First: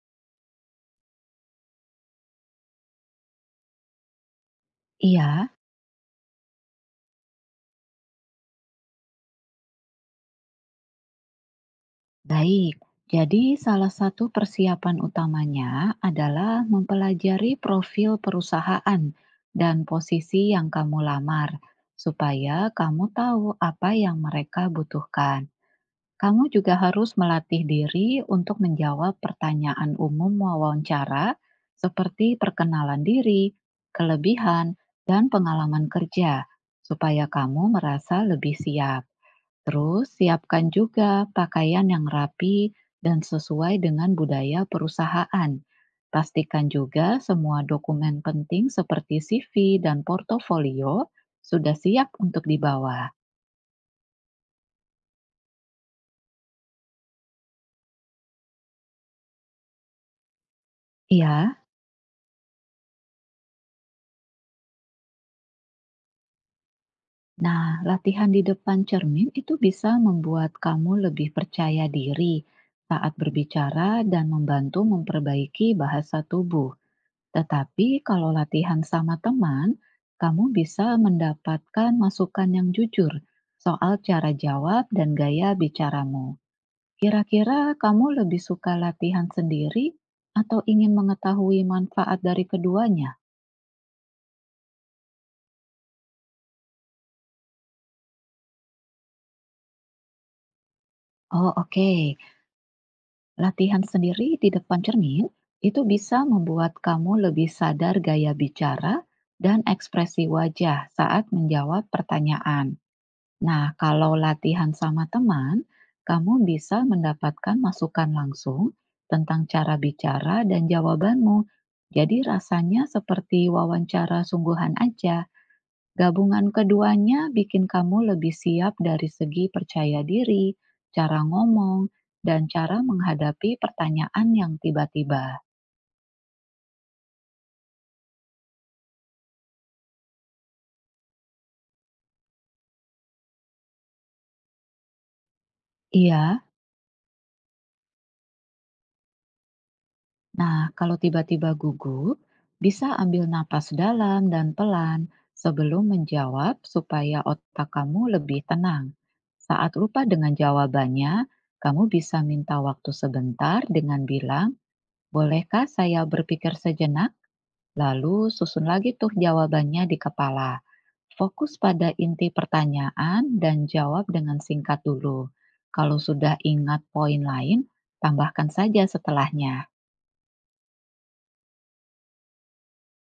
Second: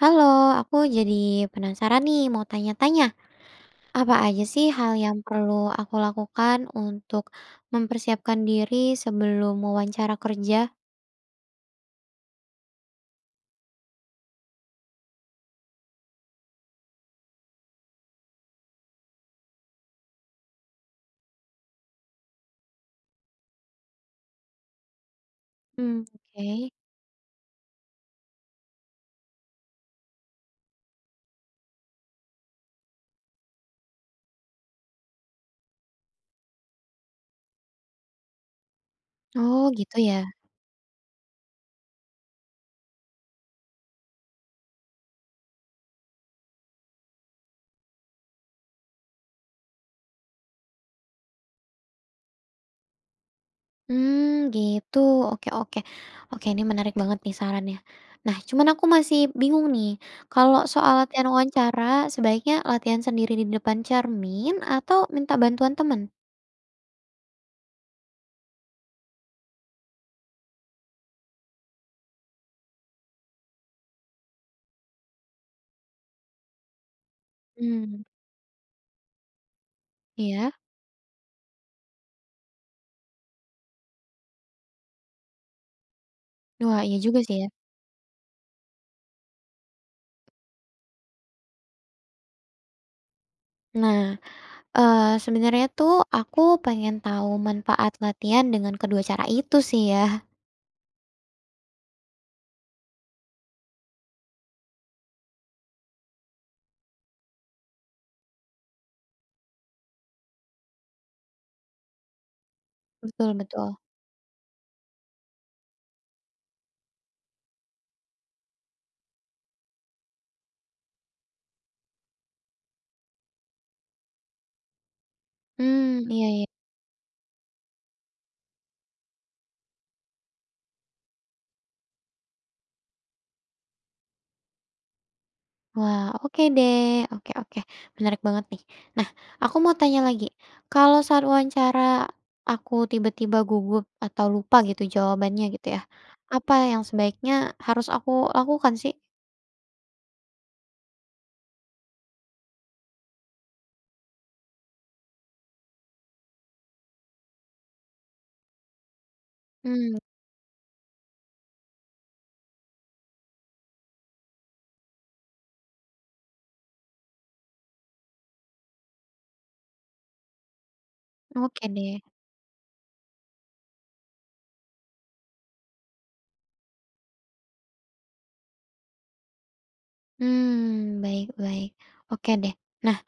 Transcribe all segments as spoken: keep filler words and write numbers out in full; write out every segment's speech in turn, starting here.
Halo, aku jadi penasaran nih mau tanya-tanya, apa aja sih hal yang Iya, perlu aku lakukan untuk mempersiapkan diri sebelum wawancara kerja? baik. Jadi, salah satu persiapan utamanya adalah mempelajari profil perusahaan dan posisi yang kamu lamar, supaya kamu tahu apa yang mereka butuhkan. Hmm, Kamu oke. juga harus melatih diri untuk menjawab pertanyaan umum wawancara, seperti perkenalan diri, kelebihan, dan pengalaman kerja, supaya kamu merasa lebih siap. Oh, gitu Terus ya. siapkan juga pakaian yang rapi dan sesuai dengan budaya perusahaan. Pastikan juga semua dokumen penting seperti C V dan portofolio sudah siap untuk dibawa. Hmm, gitu. Oke, oke. Oke, ini menarik banget nih sarannya. Nah, cuman aku masih bingung nih, kalau soal latihan Iya, wawancara, sebaiknya latihan sendiri di depan cermin atau minta bantuan teman? nah latihan di depan cermin itu bisa membuat kamu lebih percaya diri saat berbicara dan membantu memperbaiki bahasa tubuh. Tetapi Hmm, kalau latihan sama teman, kamu iya. bisa mendapatkan masukan yang jujur soal cara jawab dan gaya bicaramu. Wah, iya juga sih ya. Kira-kira kamu lebih suka latihan sendiri atau ingin mengetahui manfaat dari keduanya? Nah, Eee, sebenarnya tuh aku pengen tahu manfaat latihan dengan kedua cara itu sih ya. Oh, oke. Latihan sendiri di depan cermin itu bisa membuat kamu lebih sadar gaya bicara dan ekspresi wajah saat menjawab pertanyaan. Betul, Nah, betul. kalau latihan sama teman, kamu bisa mendapatkan masukan langsung tentang cara bicara dan jawabanmu. Jadi rasanya seperti wawancara sungguhan aja. Hmm, iya, iya. Gabungan keduanya bikin kamu lebih siap dari segi percaya diri, cara ngomong, dan cara menghadapi pertanyaan yang tiba-tiba. Wah, oke deh. Oke, oke, menarik banget nih. Nah, aku mau tanya lagi, kalau saat wawancara aku tiba-tiba gugup atau lupa gitu jawabannya gitu ya, Iya, apa yang sebaiknya harus aku lakukan sih? nah, kalau tiba-tiba gugup, bisa ambil napas dalam dan pelan sebelum menjawab supaya otak kamu lebih tenang. Saat Hmm, lupa dengan jawabannya, kamu bisa minta waktu sebentar dengan bilang, "Bolehkah saya berpikir sejenak?" Lalu susun lagi tuh jawabannya di kepala. Fokus oke pada deh. inti pertanyaan dan jawab dengan singkat dulu. Kalau sudah ingat poin lain, tambahkan saja setelahnya. Hmm, baik, baik. Oke deh. Nah,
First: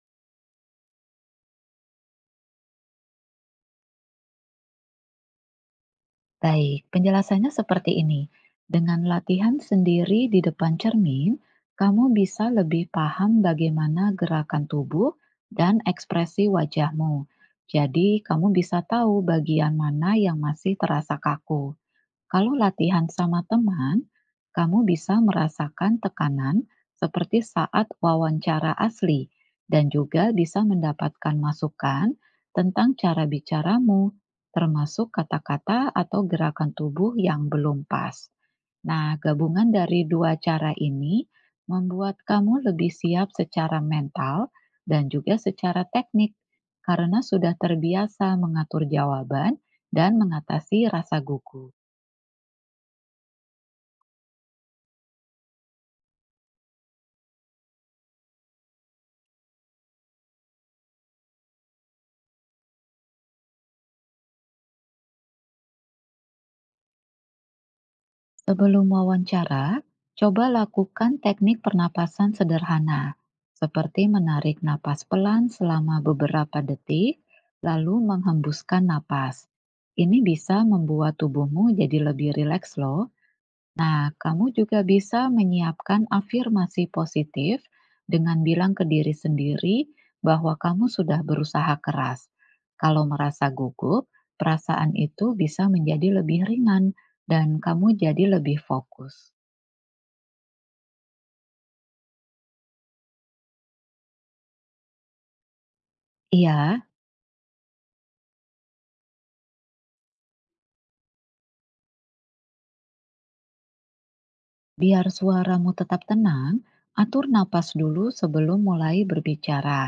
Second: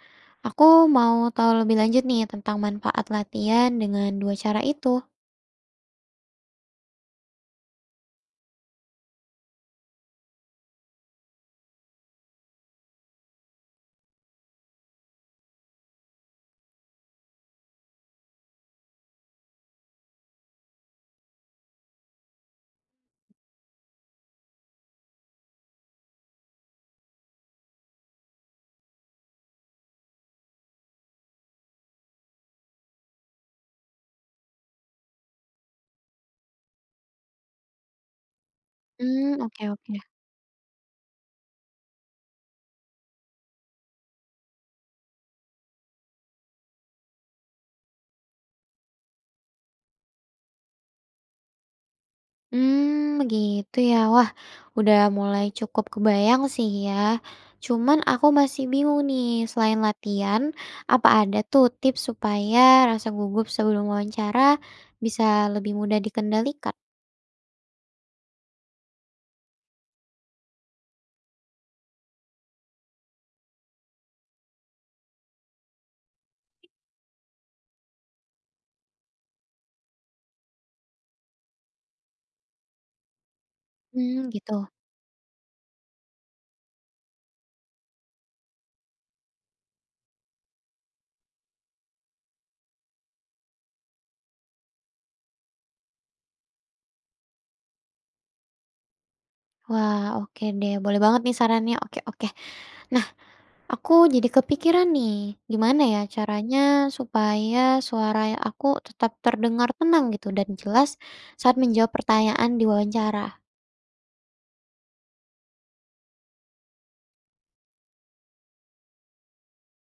aku mau tahu lebih lanjut nih tentang manfaat latihan dengan dua cara itu. Baik, penjelasannya seperti ini. Dengan latihan sendiri di depan cermin, kamu bisa lebih paham bagaimana gerakan tubuh dan ekspresi wajahmu. Jadi, kamu bisa tahu bagian mana yang masih terasa kaku. Kalau latihan sama teman, kamu bisa merasakan tekanan seperti saat wawancara asli dan juga bisa mendapatkan masukan tentang cara bicaramu, termasuk kata-kata atau gerakan tubuh yang belum pas. Nah, Hmm, oke, gabungan oke. dari dua cara ini membuat kamu lebih siap secara mental dan juga secara teknik karena sudah terbiasa mengatur jawaban dan mengatasi rasa gugup. Hmm, begitu ya. Wah, udah mulai cukup kebayang sih ya. Cuman aku masih bingung nih, selain latihan, apa ada tuh tips supaya rasa gugup sebelum wawancara bisa lebih mudah dikendalikan? Sebelum wawancara, coba lakukan teknik pernapasan sederhana, seperti menarik napas pelan selama beberapa detik, lalu menghembuskan napas. Ini bisa membuat tubuhmu jadi lebih rileks loh. Nah, Hmm kamu Gitu. juga bisa menyiapkan afirmasi positif dengan bilang ke diri sendiri bahwa kamu sudah berusaha keras. Kalau merasa gugup, perasaan itu bisa menjadi lebih ringan dan kamu jadi lebih fokus. Wah, oke deh. Boleh banget nih sarannya. Oke, oke. Nah, aku jadi kepikiran nih, gimana ya Iya, caranya supaya suara aku tetap terdengar tenang gitu dan jelas saat menjawab pertanyaan di wawancara. biar suaramu tetap tenang, atur napas dulu sebelum mulai berbicara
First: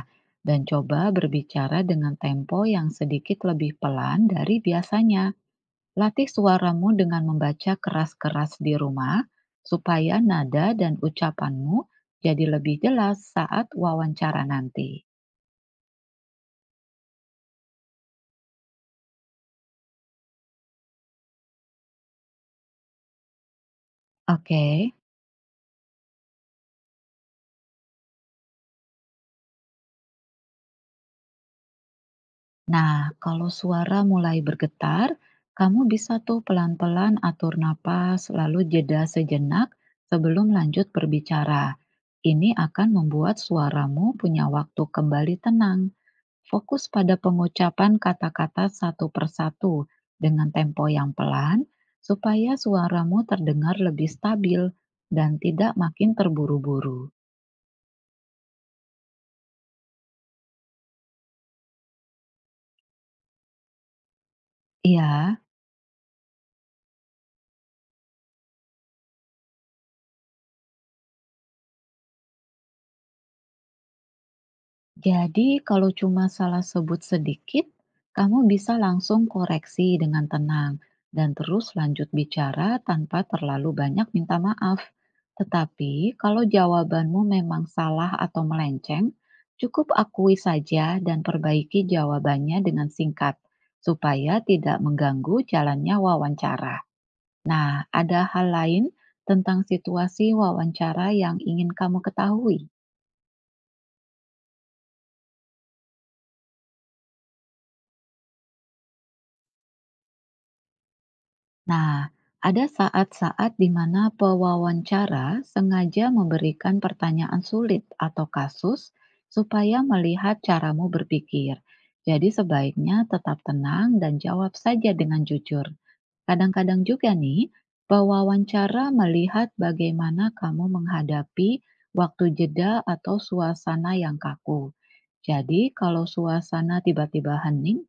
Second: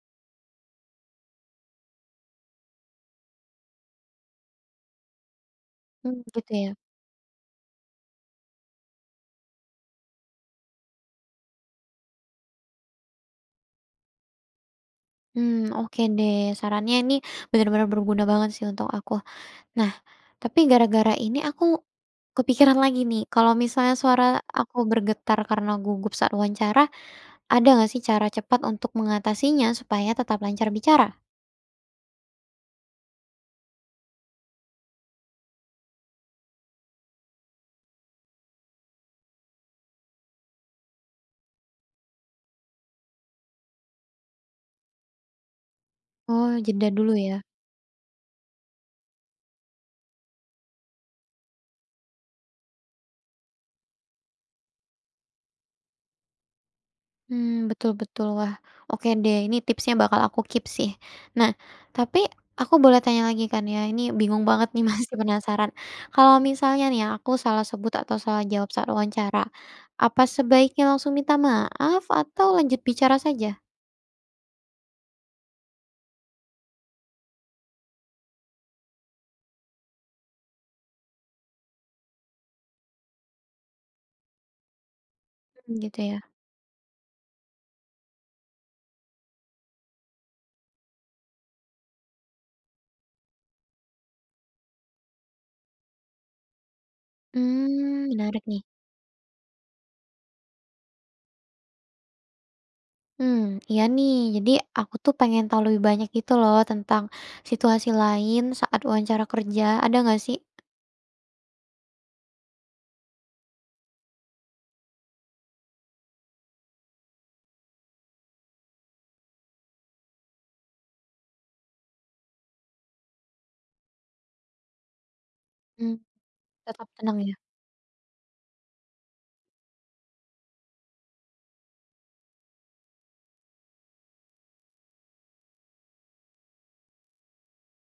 dan coba berbicara dengan tempo yang sedikit lebih pelan dari biasanya. Hmm, Latih gitu ya. suaramu dengan membaca keras-keras di rumah, supaya nada dan ucapanmu jadi lebih jelas saat wawancara nanti. Hmm, oke deh. Sarannya ini benar-benar berguna banget sih untuk aku. Nah, tapi gara-gara ini aku kepikiran lagi nih, kalau misalnya suara Oke, aku bergetar karena gugup saat wawancara, ada nggak sih cara cepat untuk mengatasinya supaya tetap lancar bicara? nah kalau suara mulai bergetar, kamu bisa tuh pelan-pelan atur napas, lalu jeda sejenak sebelum lanjut berbicara. Ini akan membuat suaramu punya waktu kembali tenang. Oh, Fokus jeda dulu pada ya. pengucapan kata-kata satu persatu dengan tempo yang pelan, supaya suaramu terdengar lebih stabil dan tidak makin terburu-buru. Hmm, betul, betul. Wah, oke deh, ini tipsnya bakal aku keep sih. Nah, tapi aku boleh tanya lagi kan ya, ini bingung banget nih masih Iya. penasaran. Kalau misalnya nih ya, aku salah sebut atau salah jawab saat wawancara, apa sebaiknya langsung minta maaf atau lanjut bicara saja? Jadi, kalau cuma salah sebut sedikit, kamu bisa langsung koreksi dengan tenang dan terus lanjut bicara tanpa terlalu banyak minta maaf. Mmm, Tetapi, gitu ya. kalau jawabanmu memang salah atau melenceng, cukup akui saja dan perbaiki jawabannya dengan singkat supaya tidak mengganggu jalannya wawancara. Nah, Hmm, ada menarik hal nih. lain tentang situasi wawancara yang ingin kamu ketahui. Hmm, iya nih, jadi aku tuh pengen tahu lebih banyak gitu loh tentang situasi lain saat wawancara kerja, ada nggak sih? Nah, ada saat-saat di mana pewawancara sengaja memberikan pertanyaan sulit atau kasus supaya melihat caramu berpikir. Jadi, sebaiknya tetap tenang dan jawab saja dengan jujur. Mmm, Kadang-kadang tetap juga tenang ya. nih, pewawancara melihat bagaimana kamu menghadapi waktu jeda atau suasana yang kaku. Jadi, kalau suasana tiba-tiba hening,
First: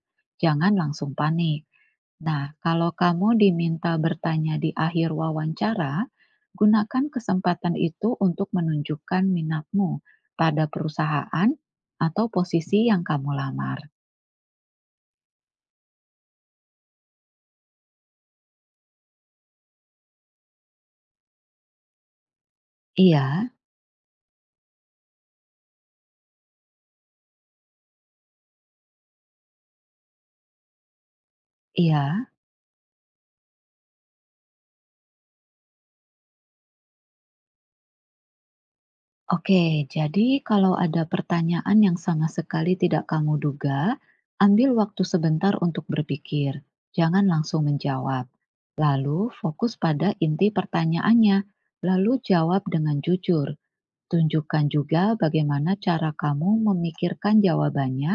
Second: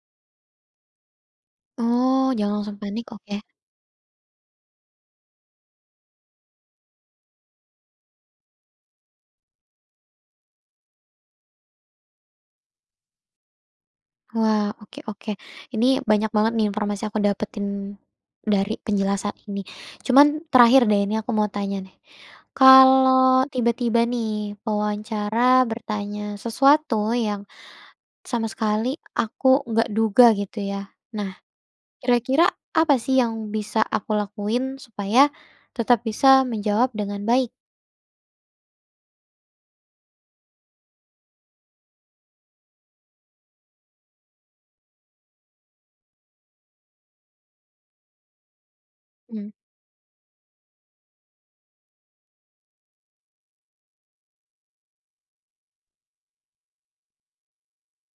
jangan langsung panik. Oh, Nah, jangan langsung kalau panik, kamu oke. diminta bertanya di akhir wawancara, gunakan kesempatan itu untuk menunjukkan minatmu pada perusahaan atau posisi yang kamu lamar. Wah, oke, oke. Ini banyak banget nih informasi aku dapetin dari penjelasan ini. Cuman terakhir deh ini aku mau tanya nih. Kalau Iya, tiba-tiba nih pewawancara bertanya sesuatu yang sama sekali aku nggak duga gitu ya. Nah, iya. kira-kira apa sih yang bisa aku lakuin supaya tetap bisa menjawab dengan baik? Oke, jadi kalau ada pertanyaan yang sama sekali tidak kamu duga, ambil waktu sebentar untuk berpikir. Jangan langsung menjawab. Lalu Hmm, fokus pada inti pertanyaannya, lalu jawab dengan jujur. Tunjukkan juga bagaimana cara kamu memikirkan jawabannya,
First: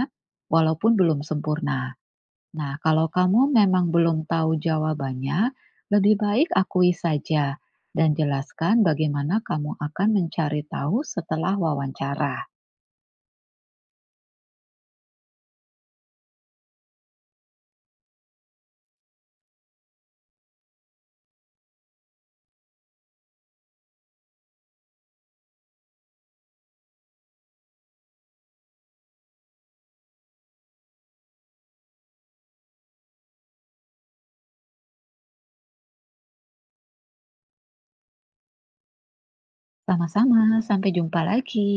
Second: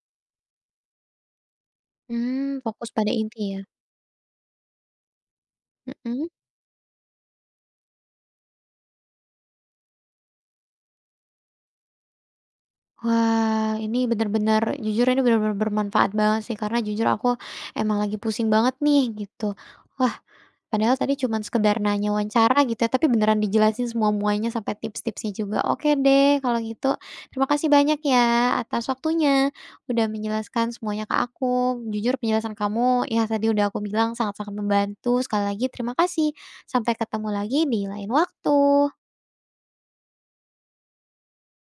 walaupun belum sempurna. hmm, Nah, Fokus kalau pada inti kamu ya. memang belum tahu jawabannya, lebih Mhm. baik akui saja dan jelaskan bagaimana kamu akan mencari tahu setelah wawancara. Wah, ini bener-bener jujur, ini bener-bener bermanfaat banget sih, karena jujur aku emang lagi pusing banget nih, gitu. Wah, padahal tadi cuman sekedar nanya wawancara gitu ya, tapi beneran dijelasin semua-muanya sampai tips-tipsnya juga. Oke deh, kalau gitu terima kasih banyak ya atas waktunya, udah menjelaskan semuanya ke aku. Jujur penjelasan kamu, ya tadi udah aku bilang sangat-sangat membantu. Sekali lagi terima kasih, sampai ketemu lagi di lain waktu. Sama-sama, sampai jumpa lagi.